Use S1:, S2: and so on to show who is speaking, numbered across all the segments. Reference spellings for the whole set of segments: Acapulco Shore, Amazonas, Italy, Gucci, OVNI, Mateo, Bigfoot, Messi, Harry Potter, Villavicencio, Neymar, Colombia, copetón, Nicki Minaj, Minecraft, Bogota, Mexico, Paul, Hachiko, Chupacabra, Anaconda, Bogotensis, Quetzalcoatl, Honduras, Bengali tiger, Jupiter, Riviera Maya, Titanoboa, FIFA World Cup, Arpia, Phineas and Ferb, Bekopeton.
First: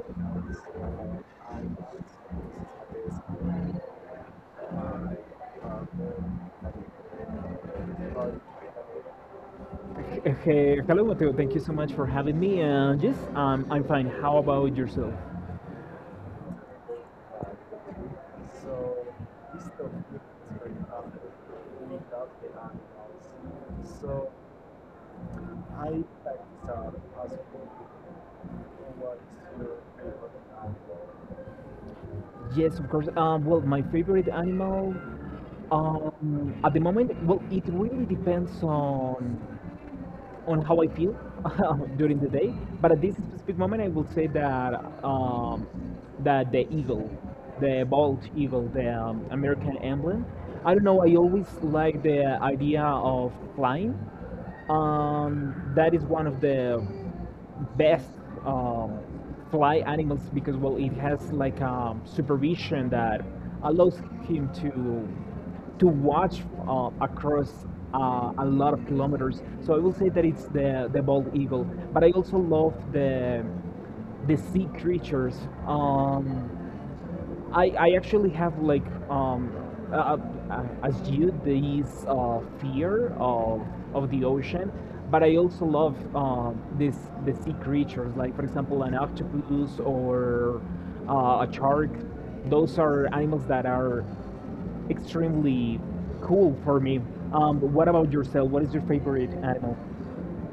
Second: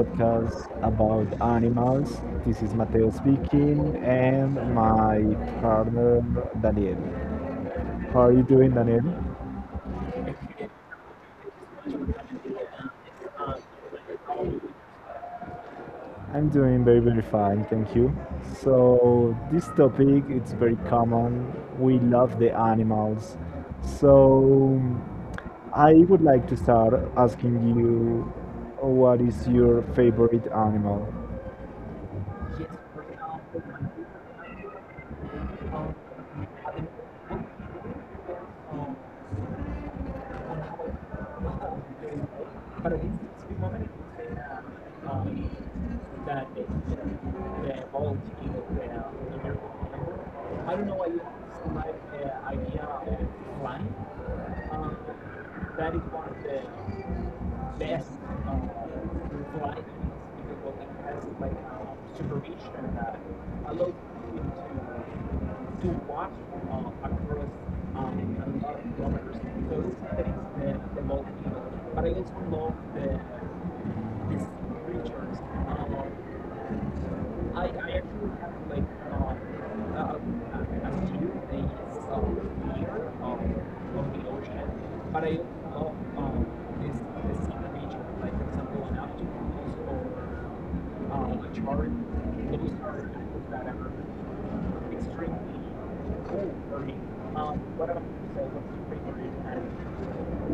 S1: podcast about animals. This is Mateo speaking and my partner Daniel. How are you doing, Daniel?
S2: Hey, hello Mateo, thank you so much for having me. Yes, I'm fine. How about yourself?
S1: I'm doing very, very fine, thank you. So this topic it's very common. We love the animals. So I would like to start asking you, what is your favorite animal?
S2: Yes, of course. Well, my favorite animal at the moment, well, it really depends on how I feel during the day. But at this specific moment, I would say that that the eagle, the bald eagle, the American emblem. I don't know. I always like the idea of flying. That is one of the best um, fly animals because, well, it has like a supervision that allows him to watch across a lot of kilometers. So I will say that it's the bald eagle, but I also love the sea creatures. Um, I actually have like uh, as you this fear of the ocean. But I also love this the sea creatures, like for example an octopus or a shark. Those are animals that are extremely cool for me. What about yourself? What is your favorite animal?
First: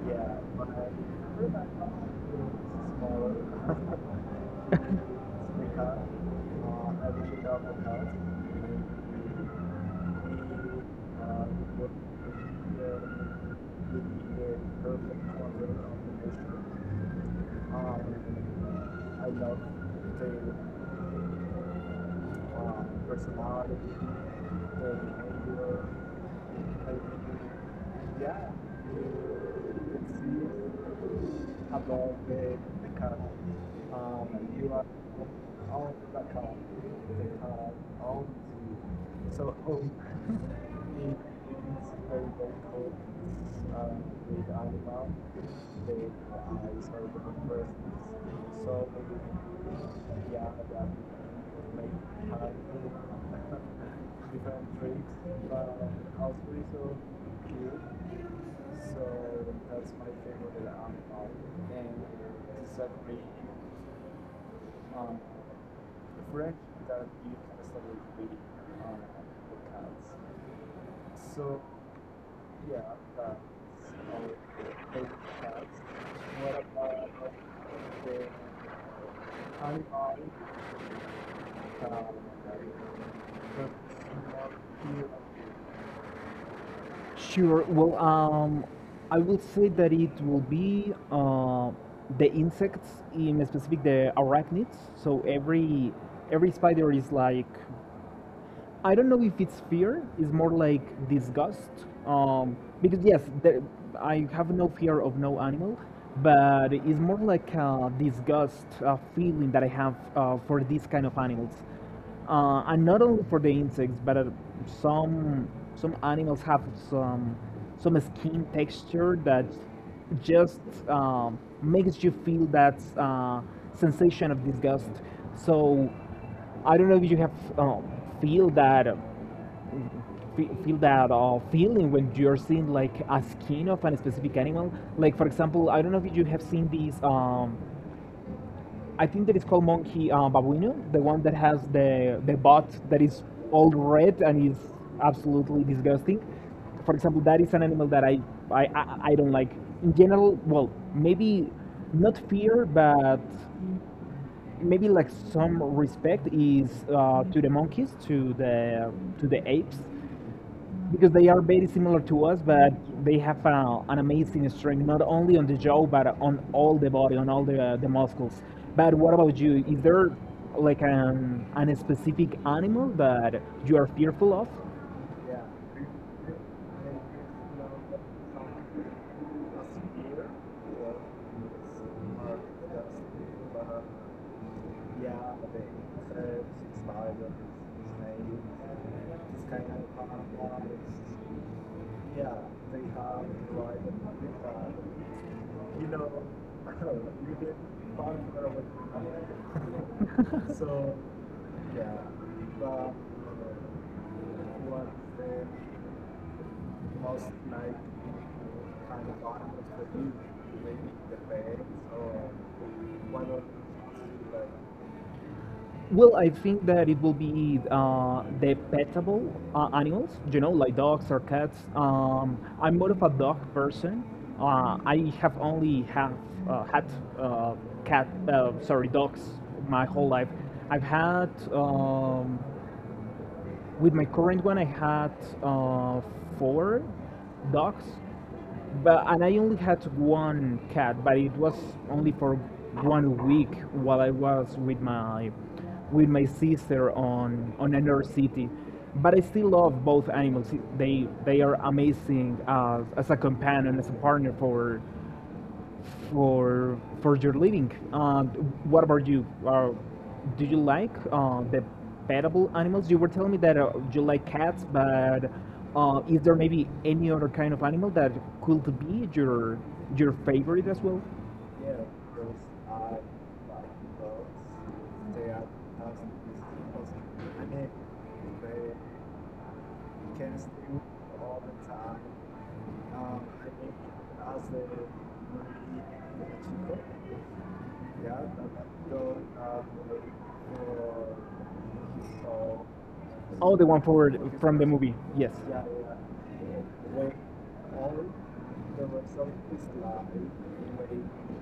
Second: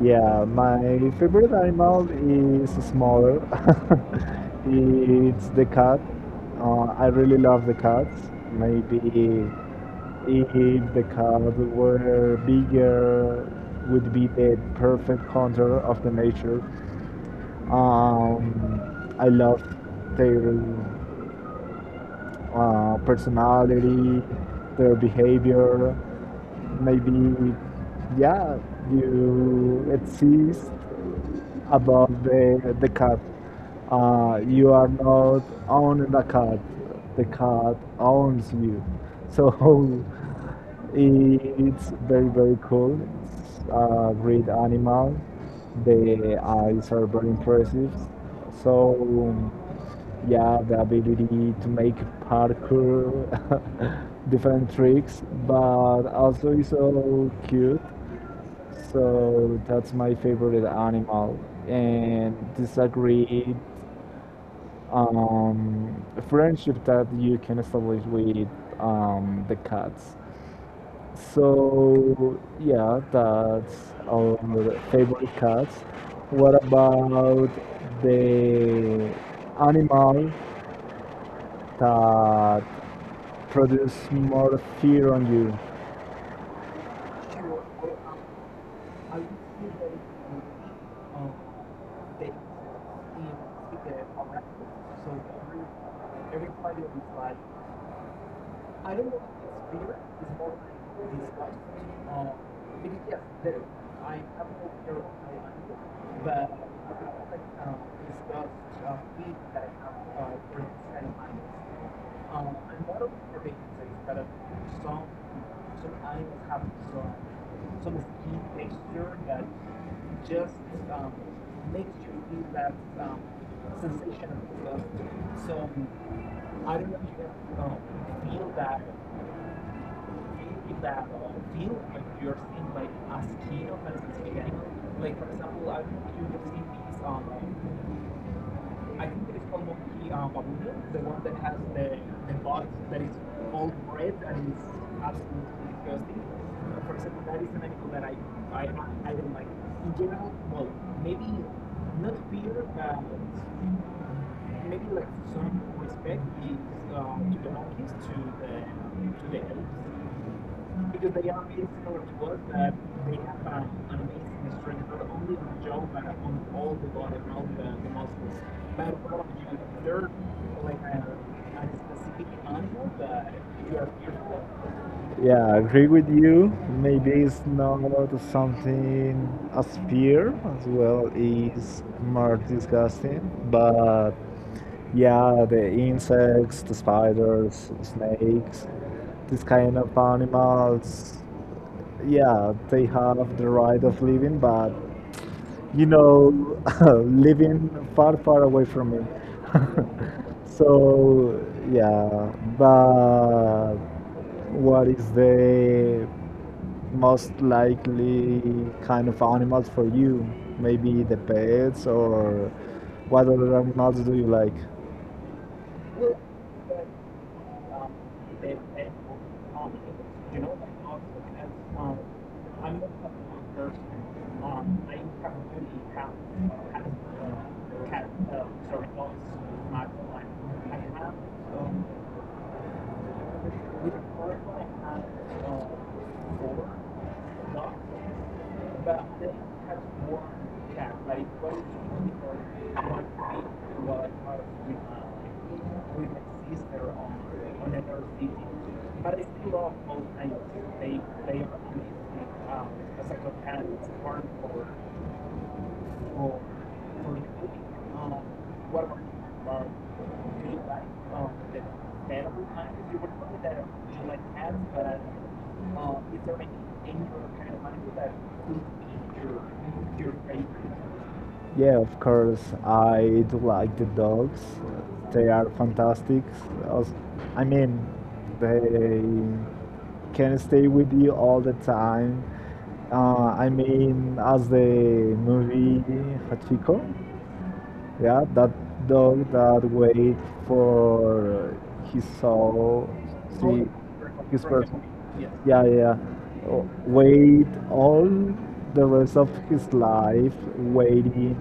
S1: Yeah, my favorite animal is smaller. It's the cat. I really love the cats. Maybe if the cat were bigger, would be the perfect hunter of the nature. Um, I love their personality, their behavior, maybe yeah,
S2: Let's
S1: you exist above the cat. You are not owning the cat, the cat owns you, so it's very, very cool. It's a great animal. The eyes are very impressive. So yeah, the ability to make parkour, different tricks, but also is so cute. So that's my favorite animal. And this a great friendship that you can establish with the cats. So yeah, that's our favorite cats. What about the animal that produce more fear on you?
S2: Sure. Well, I would say that it will be the insects, in specific the arachnids. So every spider is like, I don't know if it's fear. It's more like disgust. Um, because yes, there, I have no fear of no animal, but it's more like a disgust feeling that I have for these kind of animals, and not only for the insects, but some animals have some some skin texture that just makes you feel that sensation of disgust. So I don't know if you have um, feel that feel that feeling when you're seeing like a skin of a specific animal. Like for example, I don't know if you have seen these. I think that it's called monkey babuino, the one that has the butt that is all red and is absolutely disgusting. For example, that is an animal that I don't like. In general, well, maybe not fear, but maybe like some respect is to the monkeys, to the apes, because they are very similar to us, but they have an amazing strength not only on the jaw but on all the body, on all the muscles. But what about you? Is there like an specific animal that you are fearful of?
S1: Yeah, I agree with you. Maybe it's not something as fear as well, is more disgusting. But yeah, the insects, the spiders, snakes, this kind of animals, yeah, they have the right of living, but you know, living far, far away from me. So, yeah, but what is the most likely kind of animals for you? Maybe the pets or what other animals do you like?
S2: Well, I think that it will be the petable animals, you know, like dogs or cats. I'm more of a dog person. I have only have had uh, cat, sorry, dogs my whole life. I've had um, with my current one, I had uh, four dogs, but and I only had one cat, but it was only for one week while I was with my sister on another city. But I still love both animals. They are amazing as a companion, as a partner for or for your living. What about you? Do you like the petable animals? You were telling me that you like cats, but is there maybe any other kind of animal that could be your favorite as well?
S1: Yeah, of course. I do like the dogs. They are fantastic. Als- I mean, they can stay with you all the time. I mean, as the movie Hachiko, yeah, that dog that wait for his soul,
S2: Oh, the
S1: see
S2: one for
S1: his
S2: from the
S1: person.
S2: movie.
S1: Yeah,
S2: Yes.
S1: yeah. Yeah. Oh, wait all the rest of his life waiting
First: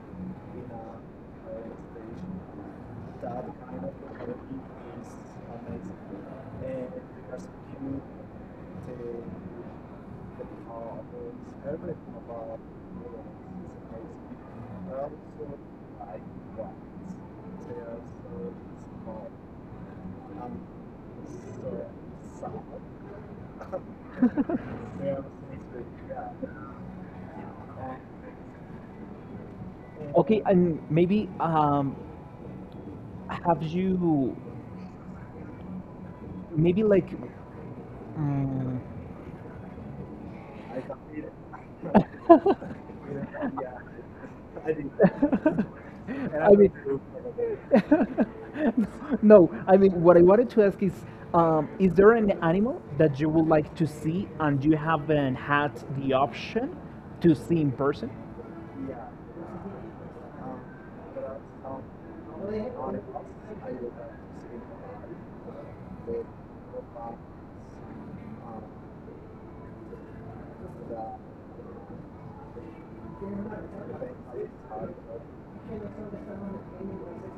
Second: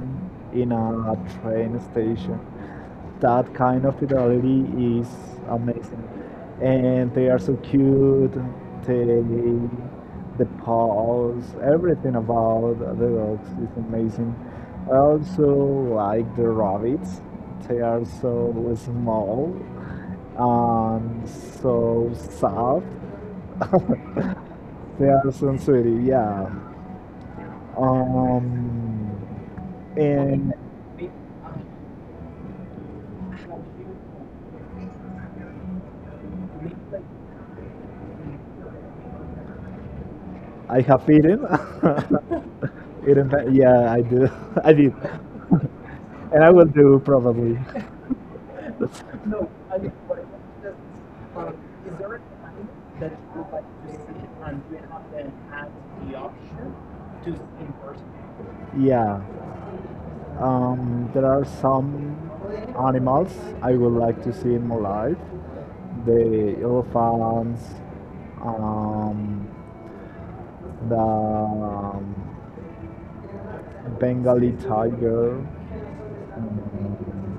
S1: in a train station. That kind of fidelity is amazing. And they are so cute. They, the paws, everything about the dogs is amazing. I also like the rabbits. They are so small and so soft. Thousand City, yeah. Um,
S2: Okay,
S1: and
S2: and maybe have you maybe like mm
S1: I have eaten.
S2: I
S1: Eaten, yeah, I do. I did, and I will
S2: mean,
S1: do probably.
S2: no, I mean, what I wanted to ask is there an animal that you would like to see and you haven't had the option to see in person?
S1: Yeah. There are some animals I would like to see in my life. The elephants, um, the Bengali tiger. Um,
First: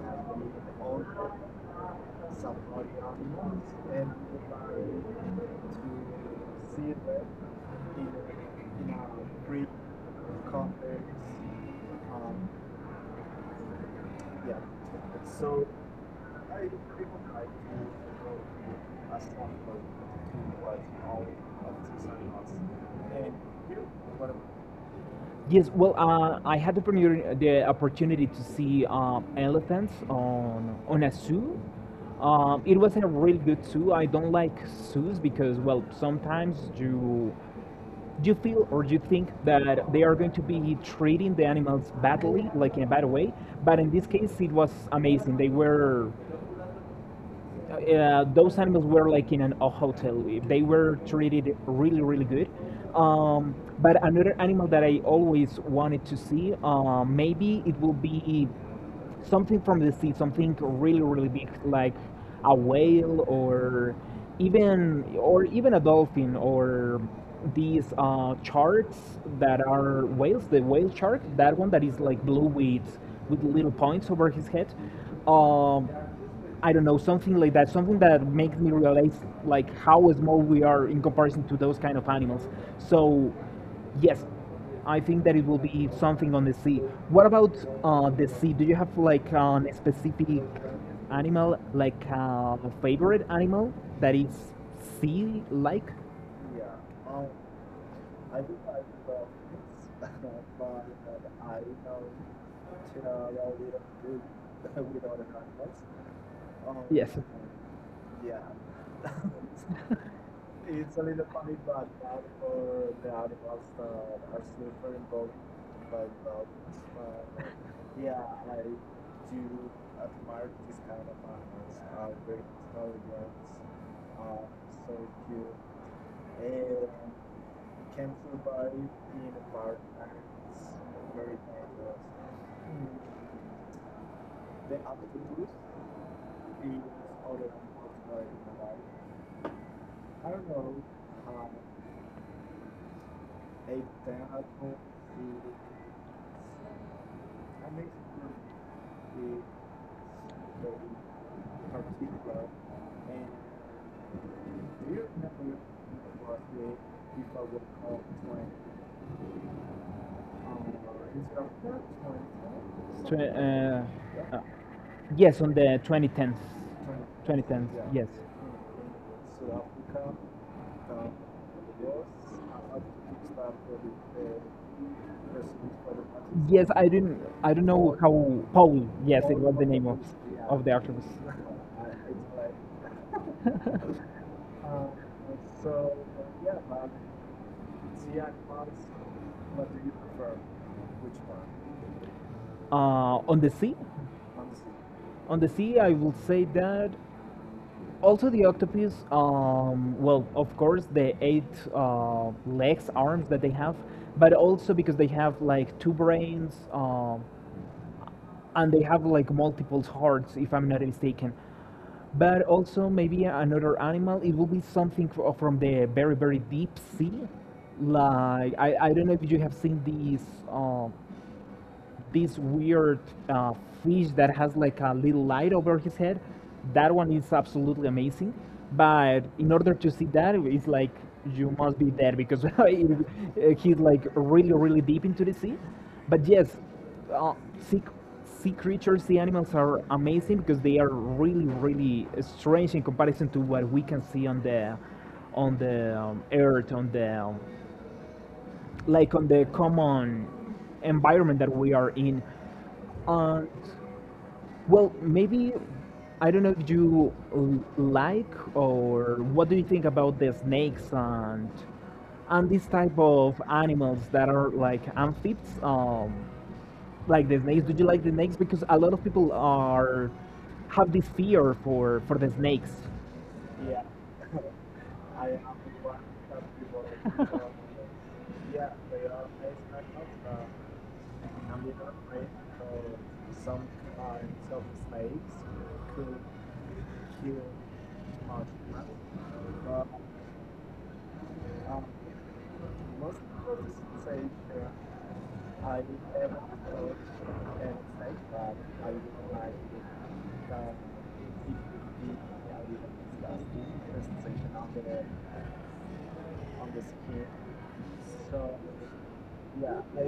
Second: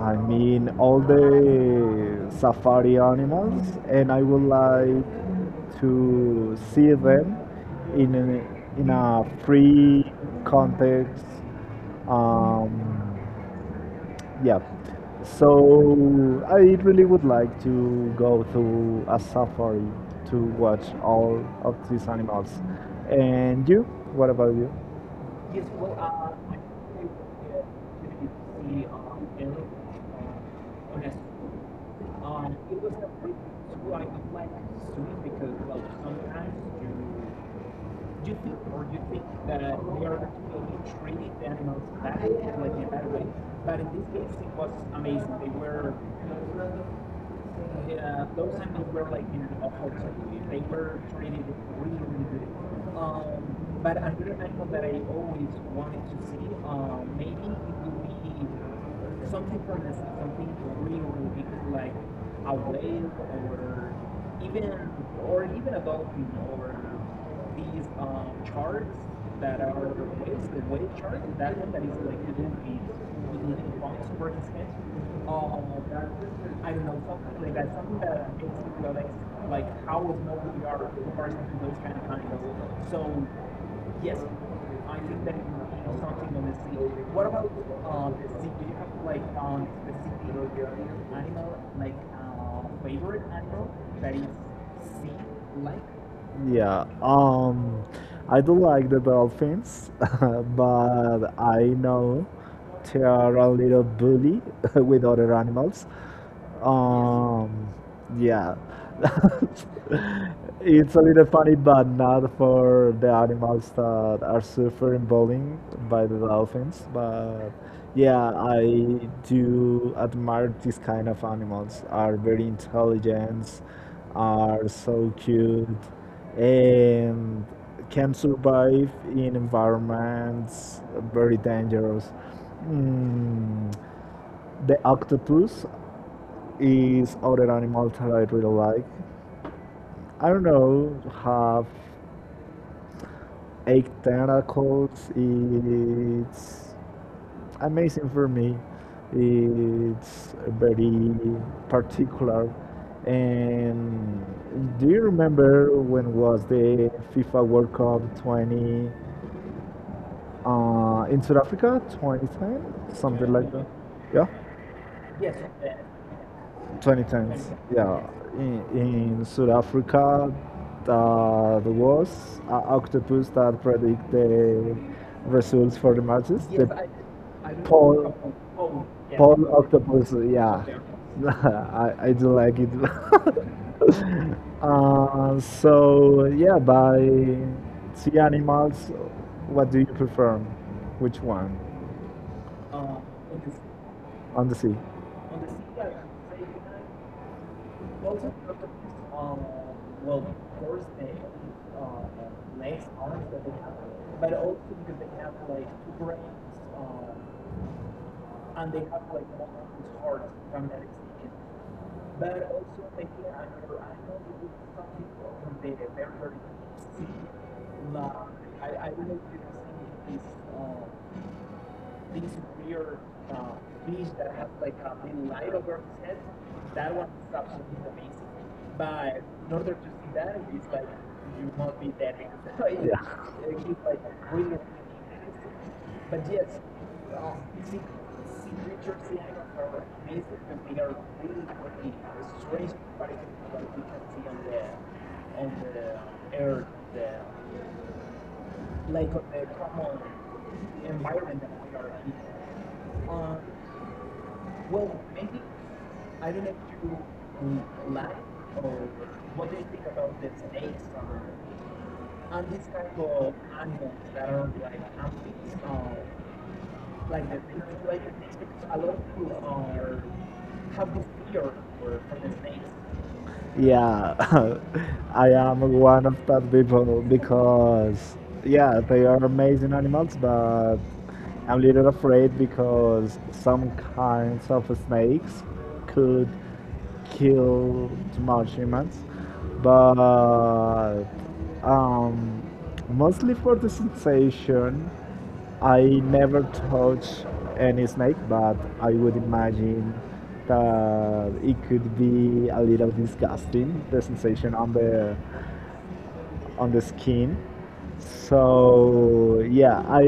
S1: I mean, all the safari animals, and I would like to see them in a free context. Um, yeah. So I really would like to go to a safari to watch all of these animals. And you? What about you?
S2: Yes, well, I had the opportunity to see elephants on a zoo. It was a really good zoo. I don't like zoos because, well, sometimes you do you feel or do you think that they are going to be treating the animals badly, like in a bad way? But in this case, it was amazing. They were, those animals were like in a hotel. They were treated really, really good. But another animal that I always wanted to see, maybe it will be something from the sea, something really, really big, like a whale or even a dolphin or these sharks that are whales, the whale shark, that one that is like blue with little points over his head. Um, I don't know, something like that, something that makes me realize like how small we are in comparison to those kind of animals. So, yes, I think that it will be something on the sea. What about the sea? Do you have like a specific animal, like a favorite animal that is sea-like?
S1: Yeah, I do like the dolphins, but I know they are a little bully with other animals. Yes.
S2: Yes.
S1: Yeah, it's a little funny, but not for the animals that are suffering bullying by the dolphins. But yeah, I do admire these kind of animals. Are very intelligent, are so cute and can survive in environments very dangerous. Mm, the octopus is other animal that I really like. I don't know, have eight tentacles. It's amazing for me. It's very particular. And do you remember when was the FIFA World Cup 20? In South Africa, 2010, something
S2: Stra-
S1: like that. Yeah,
S2: Uh, uh, Yes, on the 2010th.
S1: 2010.
S2: 2010th,
S1: Yeah,
S2: yes.
S1: in South Africa, there was an octopus that predict the results for the matches.
S2: Yes,
S1: Yes, the
S2: I didn't.
S1: I,
S2: I
S1: I
S2: don't
S1: don't know.
S2: know how.
S1: Paul,
S2: Paul.
S1: yeah.
S2: Yes, it was
S1: Paul
S2: the name
S1: octopus. Yeah,
S2: of the archivist.
S1: I do like it. So yeah, by sea animals, what do you prefer? Which one
S2: uh, on the sea,
S1: on the sea?
S2: on the sea, I will say that also, the octopus, well, of course, the eight legs, arms that they have, but also because they have like two brains and they have like multiple hearts, if I'm not mistaken. But also, maybe another animal, it will be something from the very, very deep sea. Like, I don't know if you have seen these. Um, this weird uh, fish that has like a little light over his head. That one is absolutely amazing. But in order to see that, it's like you must be there because it, he's like really, really deep into the sea. But yes, uh, sea, sea creatures, sea animals are amazing because they are really, really strange in comparison to what we can see on the earth, on the like on the common environment that we are in. Uh, well, maybe I don't know if you like or what do you think about the snakes and this type of animals that are like amphibs, like the snakes. Do you like the snakes? Because a lot of people are have this fear for the snakes.
S1: Yeah, I am one of that people because, yeah, they are amazing animals, but I'm a little afraid because some kinds of snakes could kill too much humans. But um, mostly for the sensation, I never touch any snake, but I would imagine that it could be a little disgusting, the sensation on the skin. So yeah, I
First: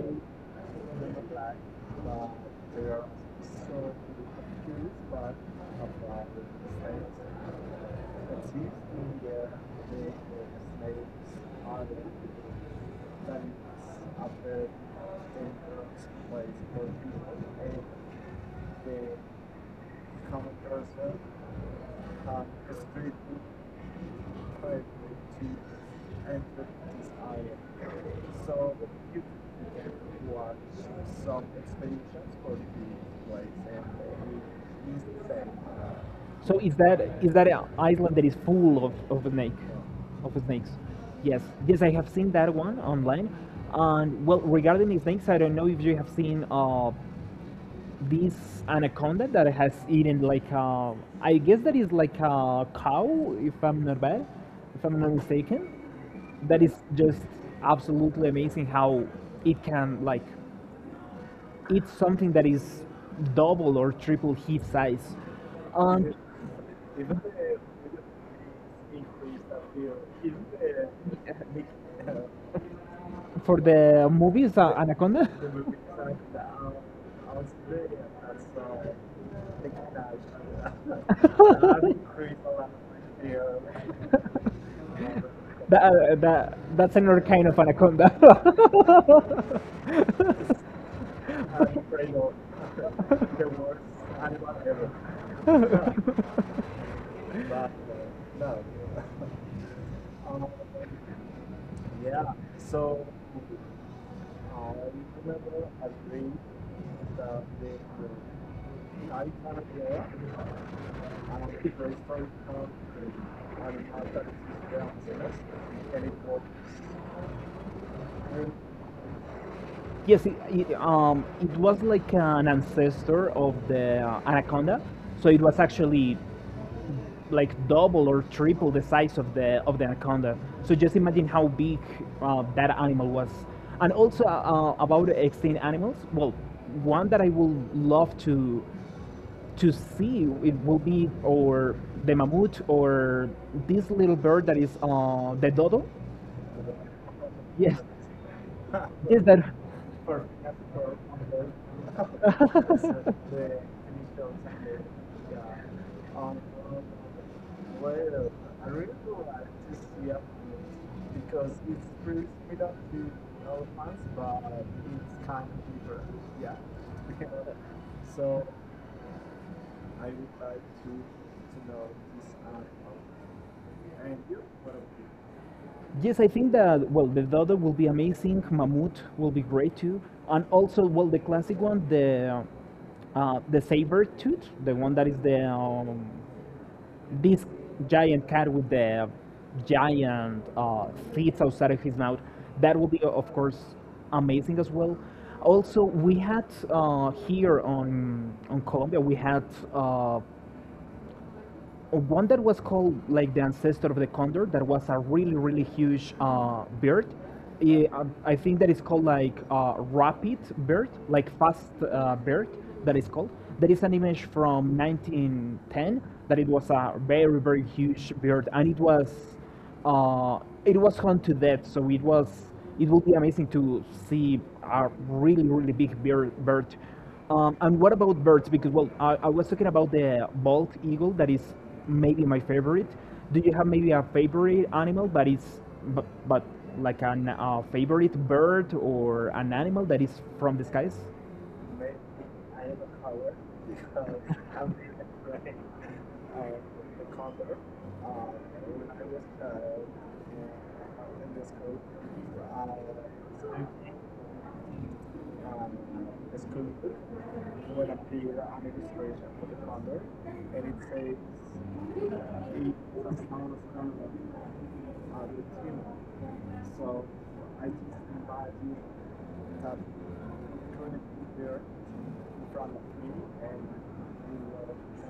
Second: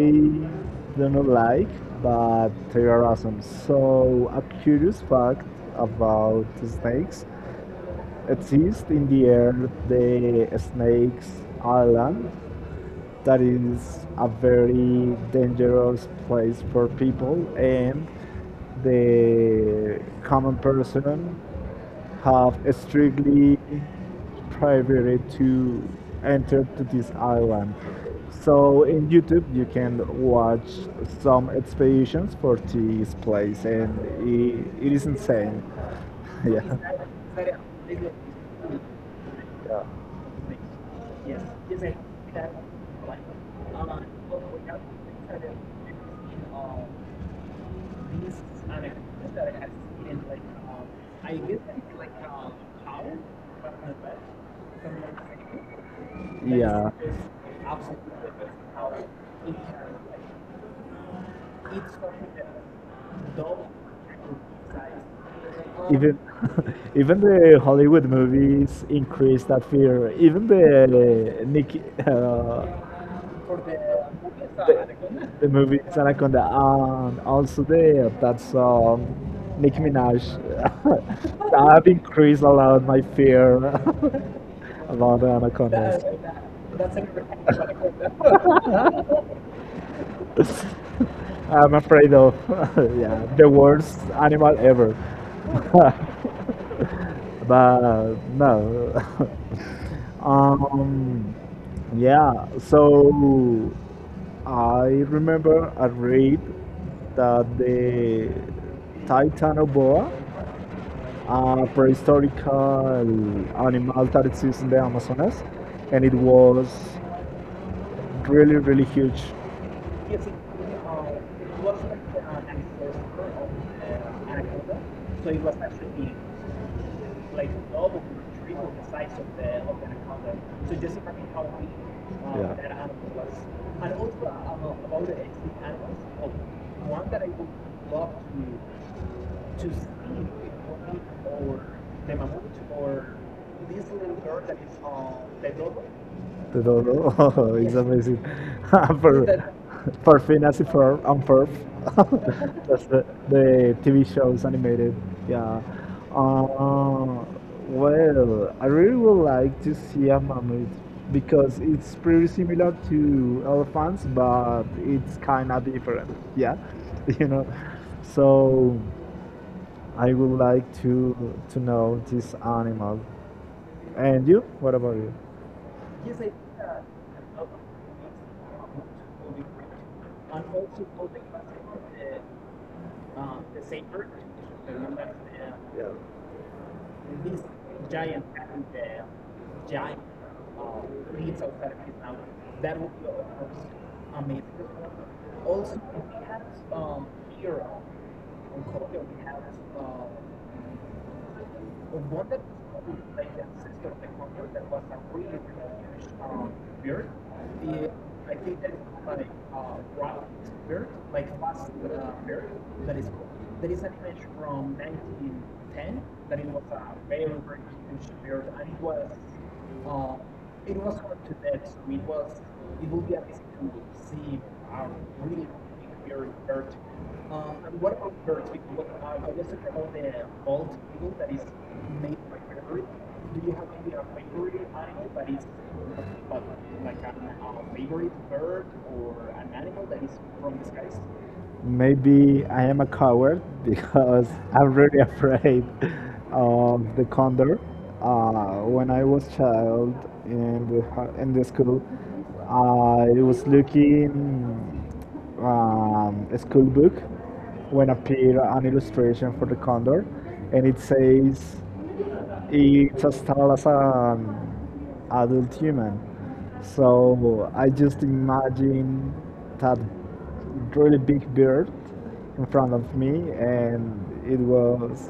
S1: don't like, but they are awesome. So a curious fact about snakes exists in the air, the snakes island that is a very dangerous place for people, and the common person have strictly prohibited to enter to this island, so in YouTube you can watch some expeditions for this place, and it is insane.
S2: So
S1: yeah
S2: is that an island that is full of
S1: yeah.
S2: of snakes? Yes, yes, I have seen that one online. And well, regarding the snakes, I don't know if you have seen this anaconda that has eaten like I guess that is like a cow, if I'm not bad, if I'm not mistaken. That is
S1: Yeah.
S2: just absolutely amazing how it can like eat something that is double or triple his size. And
S1: Even even the Hollywood movies increase that fear. Even the Nick,
S2: for the movies
S1: uh,
S2: Anaconda.
S1: The movie is Anaconda, and also there that song, Nicki Minaj. That increased a lot my fear about the
S2: That,
S1: anacondas.
S2: that's another kind of anaconda.
S1: I'm afraid of yeah, the worst animal ever. But no. Um, yeah, so I remember I read that the Titanoboa, a prehistoric animal that exists in the Amazonas, and it was really, really huge.
S2: Yes, it was like an ancestor of the anaconda, so it was actually like double or triple the size of the anaconda. So just imagine how big that
S1: Yeah.
S2: animal was. And also about extinct animals. Well, one that I would love to see it will be or the mammoth or this little bird that is the dodo.
S1: The dodo. Oh, it's
S2: Yes,
S1: amazing.
S2: yes, that
S1: for, for Phineas and Ferb. And Ferb. That's the TV shows animated.
S2: Yeah.
S1: Yeah. Uh, well, I really would like to see a mammoth because it's pretty similar to elephants, but it's kind of different. Yeah. You know.
S2: Yeah.
S1: So I would like to know this animal. And you? What about you?
S2: Yes, I think that well, the Dodo will be amazing. Mammut will be great too, and also, well, the classic one, the saber tooth, the one that is the
S1: Yeah.
S2: this giant cat with the giant teeth outside of his mouth. That will be, of course, amazing as well. Also, we had here on Colombia, we had uh, one that was called like the ancestor of the condor that was a really really huge bird. I think that is called like rapid bird, like fast bird, that is called, that is an image from 1910, that it was a very very huge bird and uh, it was hunted to death, so it was it will be amazing to see a really really big bird. And what about birds? Because well, I was talking about the bald eagle that is maybe my favorite. Do you have maybe a favorite animal that is but like a favorite bird or an animal that is from the skies?
S1: Maybe I am a coward because I'm really afraid of the condor. When I was child in the school, I was looking a school book when appeared an illustration for the condor, and it says it's as tall as an adult human. So I just imagine that really big bird in front of me, and it was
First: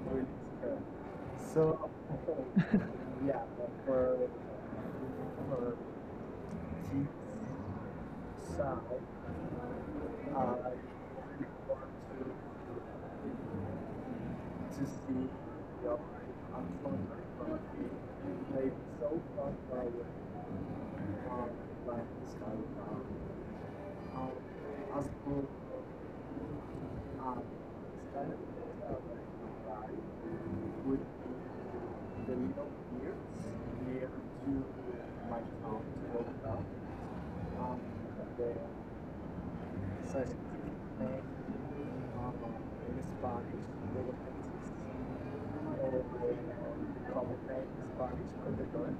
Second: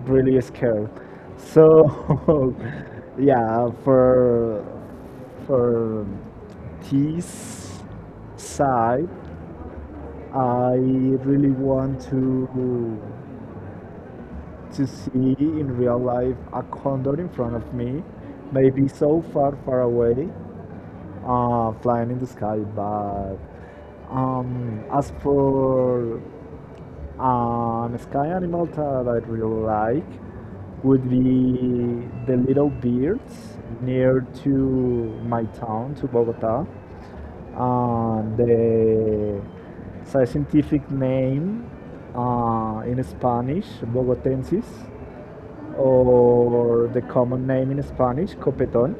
S1: really scared. So yeah, for this side, I really want to see in real life a condor in front of me, maybe so far, far away, flying in the sky. But as for an sky animal that I really like, would be the little birds near to my town, to Bogota. The scientific name in Spanish, Bogotensis, or the common name in Spanish, copetón.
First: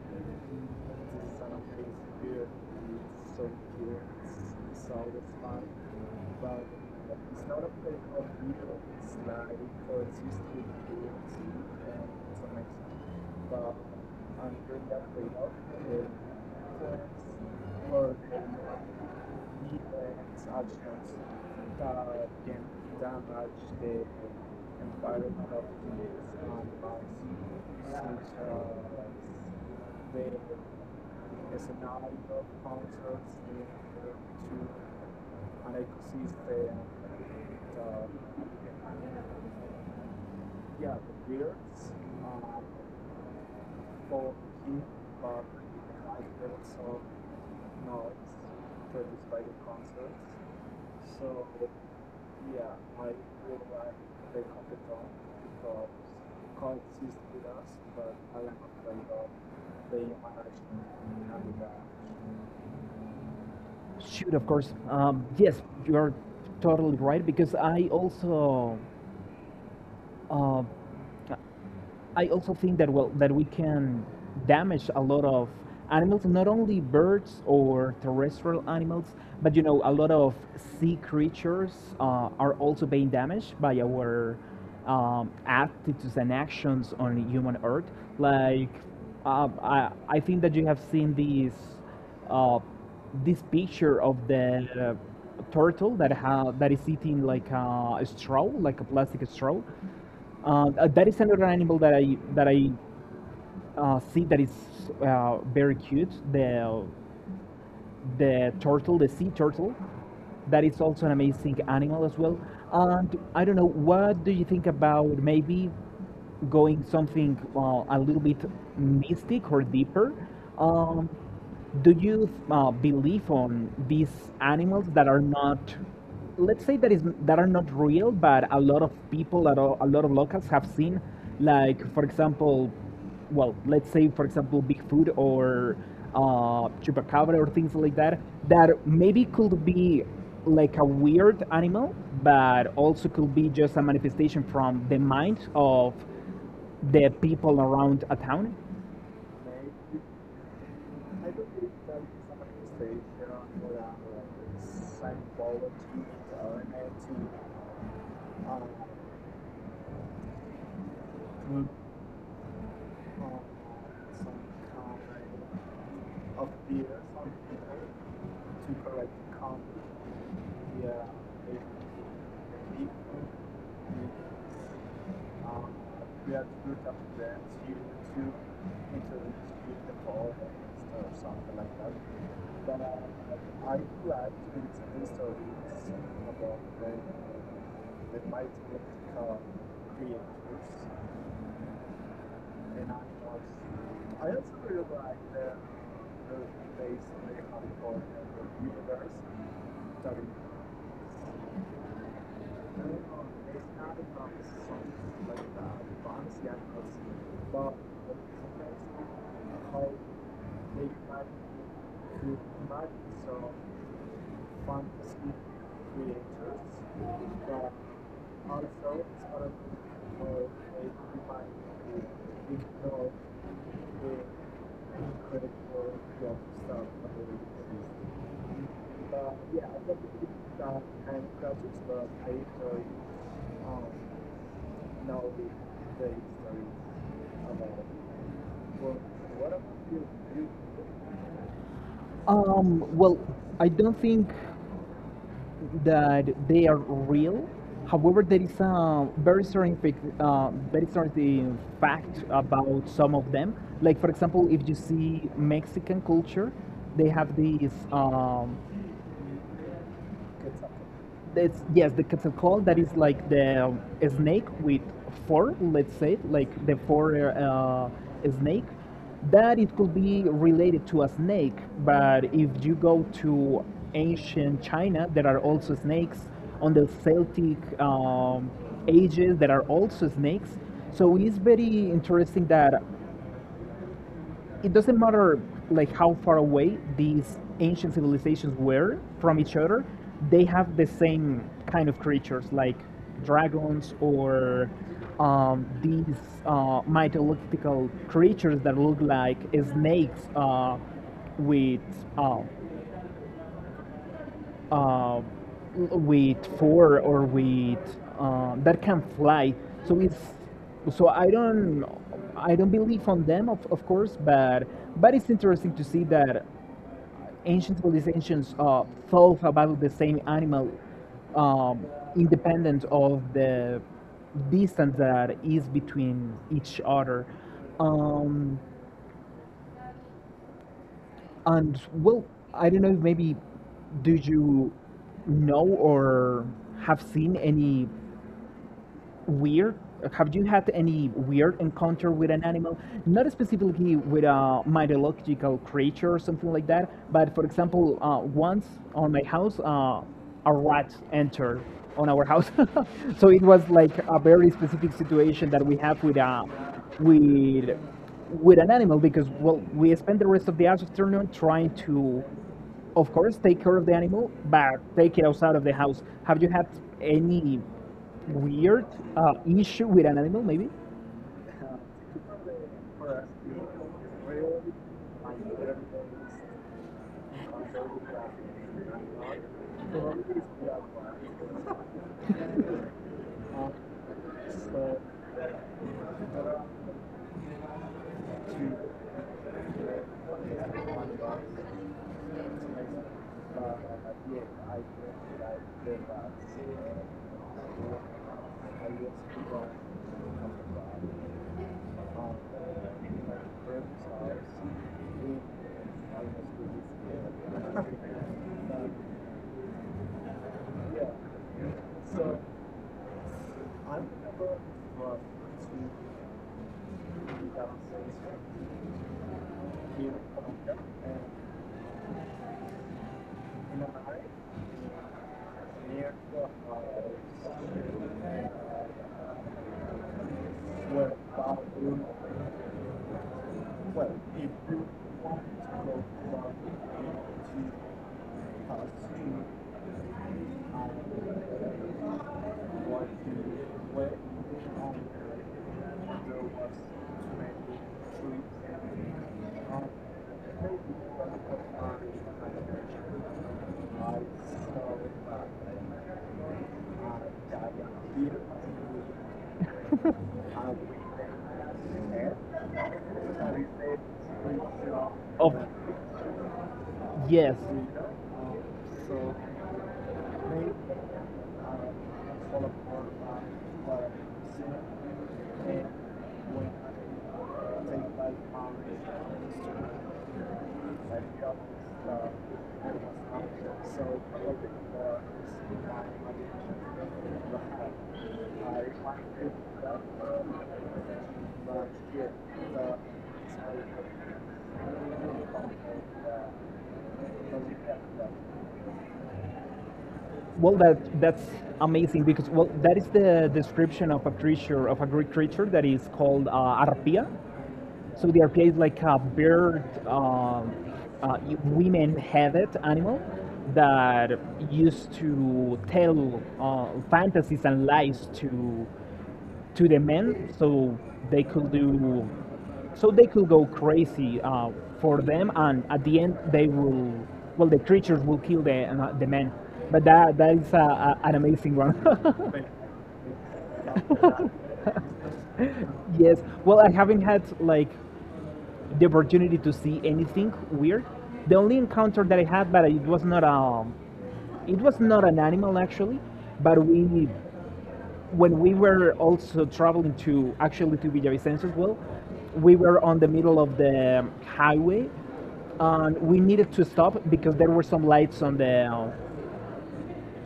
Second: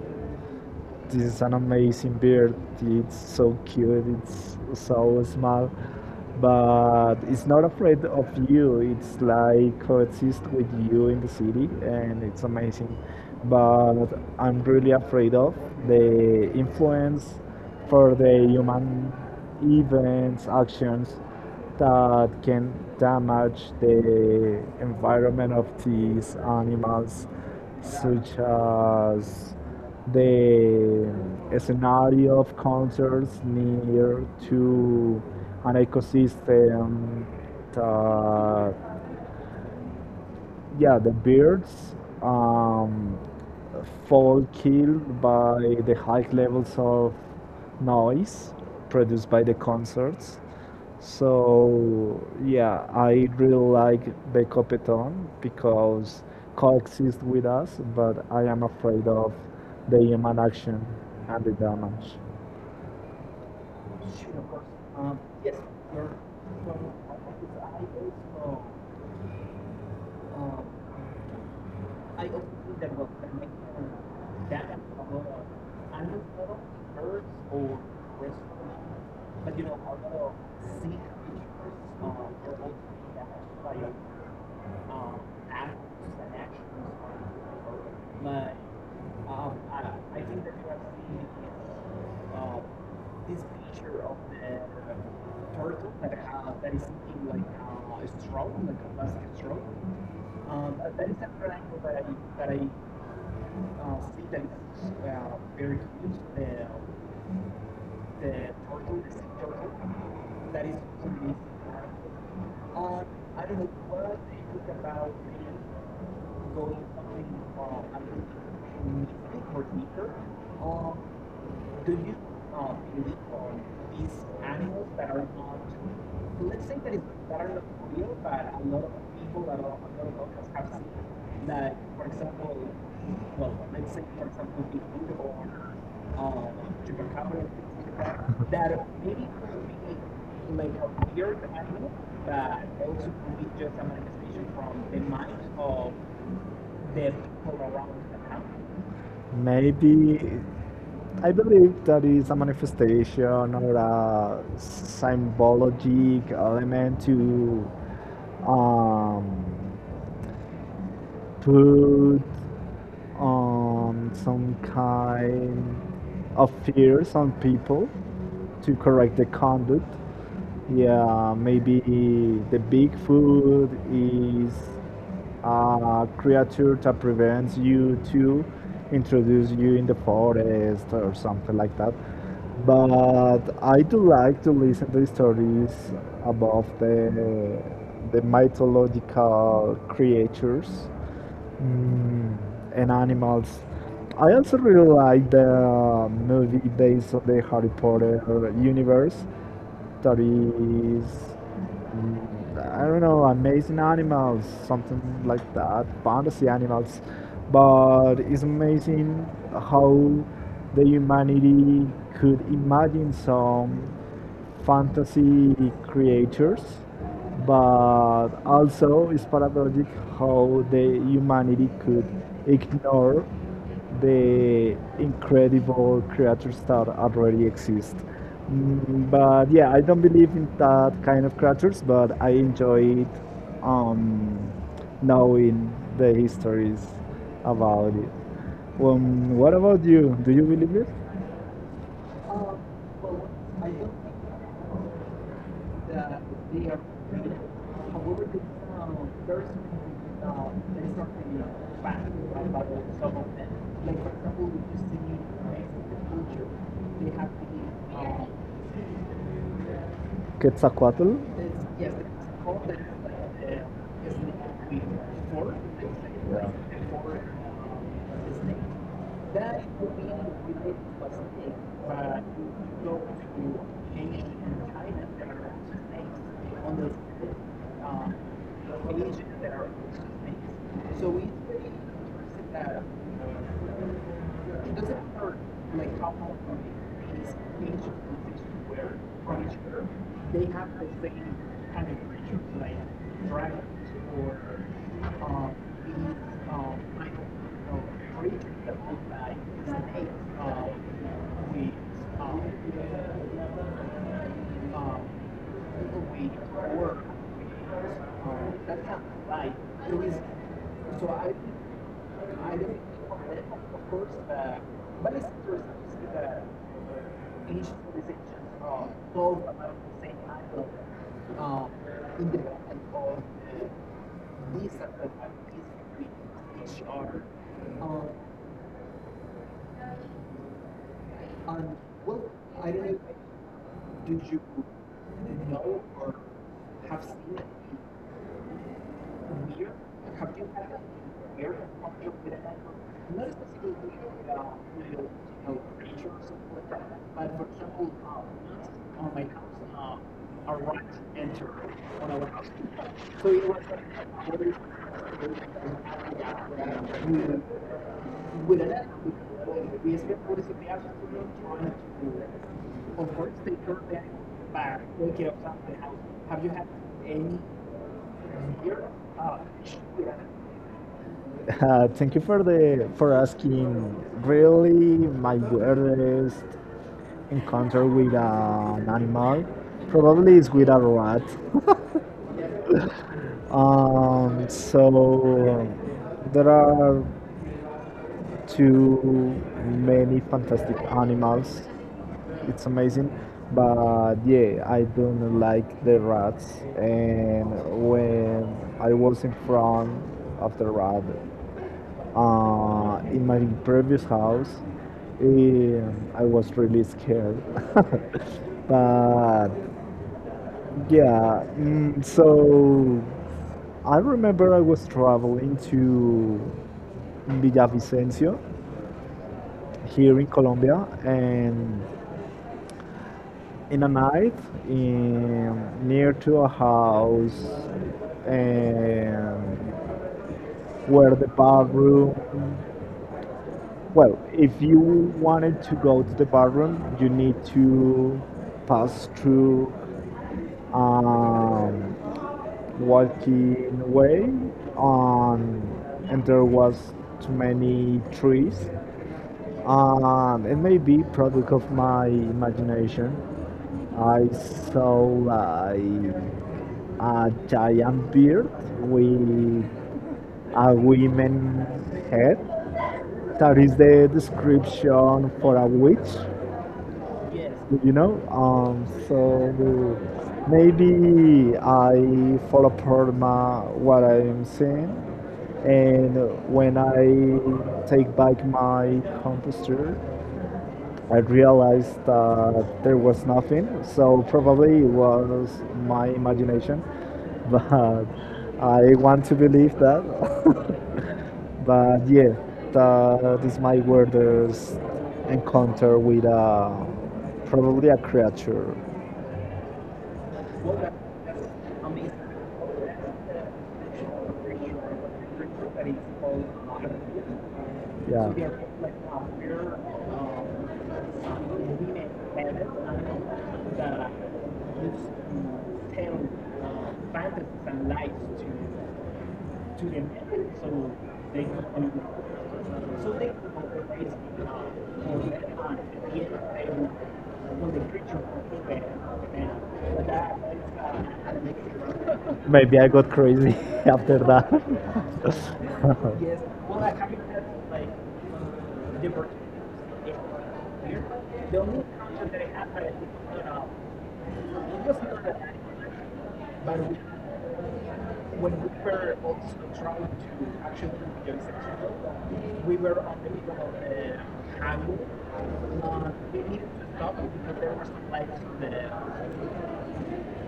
S1: This is an amazing bird. It's so cute. It's so small, but it's not afraid of you. It's like coexist with you in the city, and it's amazing. But I'm really afraid of the influence for the human events, actions that can damage the environment of these animals, such as the scenario of concerts near to an ecosystem that yeah, the birds um, fall killed by the high levels of noise produced by the concerts. So yeah, I really like Bekopeton because coexist with us, but I am afraid of the human action and the damage.
S2: Shoot, of course. Yes, you're totally right because uh, I also think that well that we can damage a lot of animals, not only birds or terrestrial animals, but you know a lot of sea creatures are also being damaged by our attitudes and actions on human Earth. Like I think that you have seen this uh, this picture of the turtle that that is eating like a straw, like a plastic straw, that is another animal that I see that is very cute. The turtle, the sea turtle. That is also an amazing animal as well. And I don't know, what do you think about maybe going something a little bit mystic or deeper? Um, do you believe on these animals that are not, let's say that are not real, but a lot of people, a lot of locals have seen, like for example, well, let's say for example Bigfoot or Chupacabra or things like that, that maybe could be like a weird animal, but also could be just a manifestation from the minds of the people around a town?
S1: Maybe I believe that is a manifestation or a symbologic element to um, put some kind of fears on people to correct the conduct. Yeah, maybe the Bigfoot is a creature that prevents you to introduce you in the forest or something like that. But I do like to listen to stories about the mythological creatures mm, and animals. I also really like the movie based on the Harry Potter universe that is I don't know, amazing animals, something like that, fantasy animals. But it's amazing how the humanity could imagine some fantasy creatures, but also it's paradoxic how the humanity could ignore the incredible creatures that already exist. But yeah, I don't believe in that kind of creatures, but I enjoyed um, knowing the histories about it. What about you? Do you believe it?
S2: Well, I don't think that they are real. However, there is a very certain fact about some of them. Like, for example, if you see Mexican culture, they have these
S1: Quetzalcoatl?
S2: it's, yes, the quetzalcoatl, that is like the snake with four, let's say, like the four snake. That it could be related to a snake, but if you go to ancient China, there are also
S1: Yeah.
S2: snakes. On the Celtic ages, there are also snakes. So it's very interesting that it doesn't matter like how far away these ancient civilizations were from each other, they have the same kind of creatures like dragons or these mythological creatures that look like snakes with uh, uh, with four or with that can fly. So it's so I don't I don't believe on them of course, but it's interesting to see that ancient civilizations thought about the same animal, um, independent of the distance that is between each other. Um, And well, I don't know if maybe do you know or have seen any weird? Have you had any weird encounter with an animal? Not specifically with a mythological creature or something like that, but for example, once on my house, a rat entered on our house. So it was like a very specific situation that we have with a with with an animal, because well, we spent the rest of the afternoon trying to, of course, take care of the animal but take it outside of the house. Have you had any weird uh, issue with an animal maybe?
S1: Thank you for the for asking. Really, my weirdest encounter with an animal. Probably it's with a rat. So there are too many fantastic animals. It's amazing, but yeah, I don't like the rats. And when I was in front of the rat in my previous house, I was really scared. But yeah, so I remember I was traveling to Villavicencio here in Colombia, and in a night in, near to a house and where the bathroom. Well, if you wanted to go to the bathroom, you need to pass through um, walking way, um, and there was too many trees, it may be product of my imagination. I saw like a giant beard with a woman head that is the description
S2: Of,
S1: for a witch.
S2: yes,
S1: You know, so maybe I follow apart my what I'm seeing, and when I take back my composter, I realized that there was nothing, so probably it was my imagination. But I want to believe that. But yeah, that is my weirdest encounter with a, probably a creature.
S2: well, that's amazing because well, that is the description of a creature, of a Greek creature that is called arpia. So
S1: Yeah.
S2: the RPA is like a bird. Uh, Women have it animal that used to tell fantasies and lies to the men, so they could do, so they could go crazy for them, and at the end they will, well, the creatures will kill the men. But that is an amazing one.
S1: Maybe I got crazy after that.
S2: Yes. Well, I haven't had like the opportunity to see anything weird. The only encounter that I had, but it was not a, it was not an animal actually, but we, when we were also traveling to, actually to Villavicencio as well, we were on the middle of the highway and we needed to stop because there were some lights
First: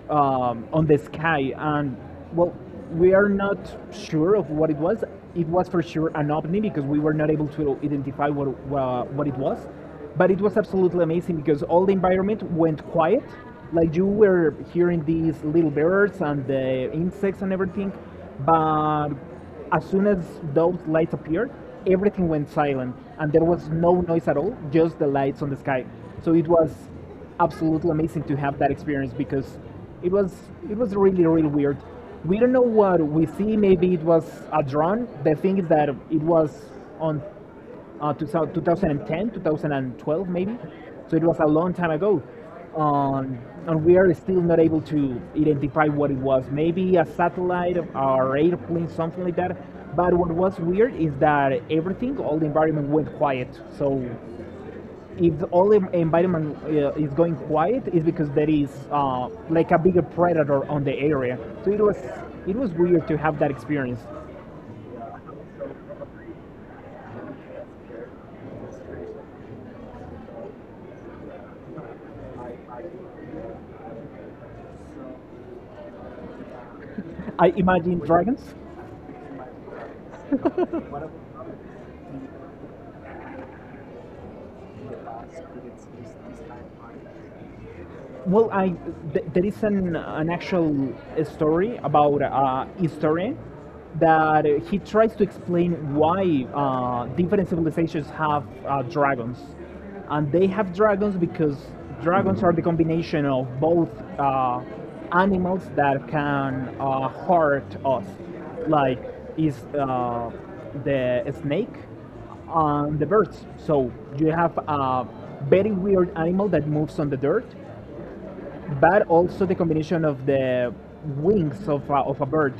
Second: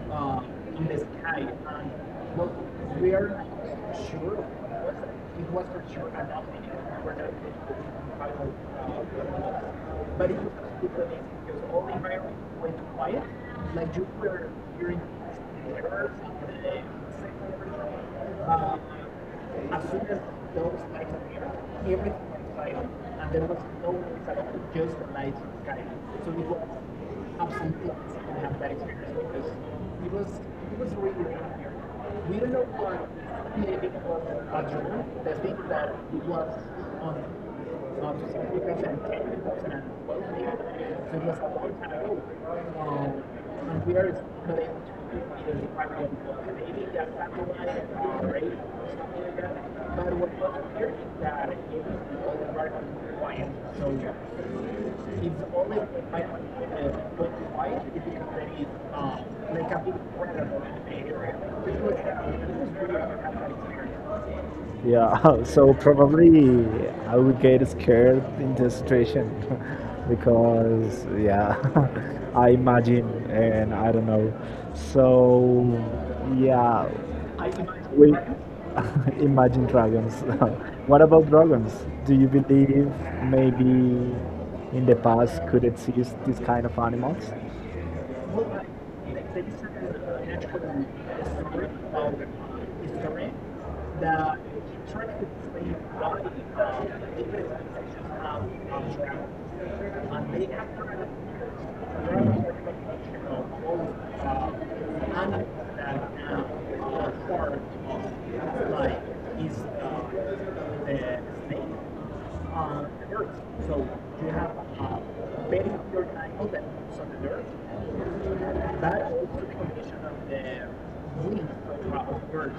S2: on the sky, and well, we are not sure of what it was. It was for sure an ovni because we were not able to identify what it was, but it was absolutely amazing because all the environment went quiet. Like you were hearing these little birds and the insects and everything, but as soon as those lights appeared, everything went silent and there was no noise at all, just the lights on the sky. So it was absolutely amazing to have that experience because it was, it was really really weird. We don't know what we see. Maybe it was a drone. The thing is that it was on 2000 2010, 2012 maybe, so it was a long time ago. Um, and we are still not able to identify what it was. Maybe a satellite or airplane, something like that. But what was weird is that everything, all the environment went quiet. So if all the environment is going quiet is because there is like a bigger predator on the area, so it was, it was weird to have that experience.
S1: Yeah, so probably I would get scared in the situation, because, yeah, I imagine and I don't know. So, yeah,
S2: I imagine
S1: we
S2: dragons.
S1: imagine dragons. What about dragons? Do you believe maybe in the past could exist these kind of animals?
S2: Well, I there is an actual story about a historian that he tries to explain why different civilizations have dragons, and they have dragons because dragons are the combination of both uh, animals that can hurt us, like is the snake and the birds. So you have a very weird animal that moves on the dirt, but also the combination of the wings of a bird.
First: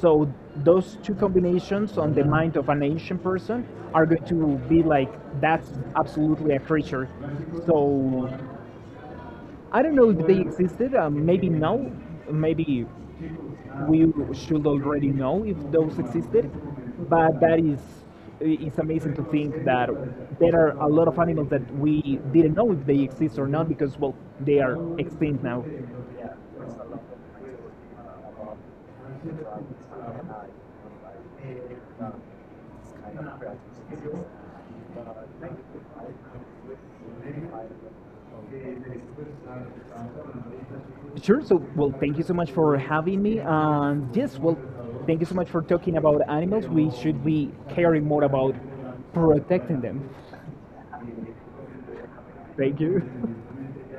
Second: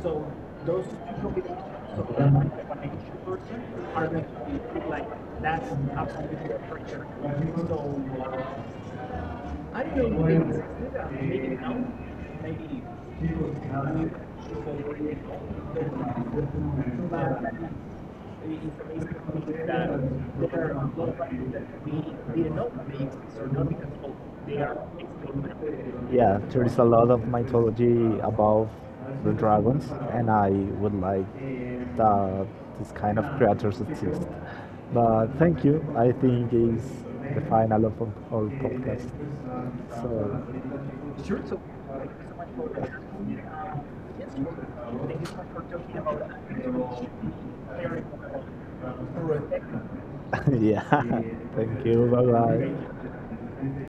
S2: So those two combinations on the mind of an ancient person are going to be like, that's absolutely a creature. So I don't know if they existed. Maybe no. Maybe we should already know if those existed. But that is, it's amazing to think that there are a lot of animals that we didn't know if they exist or not because well, they are extinct now.
S1: Yeah, there is a lot of mythology about the dragons, and I would like that this kind of creatures exist. But thank you. I think it's the final of our podcast. So,
S2: Sure. So, well, thank you so much for having me. And yes, well, thank you so much for talking about animals. We should be caring more about protecting them.
S1: yeah, thank you. Bye
S2: Thank
S1: bye.
S2: you.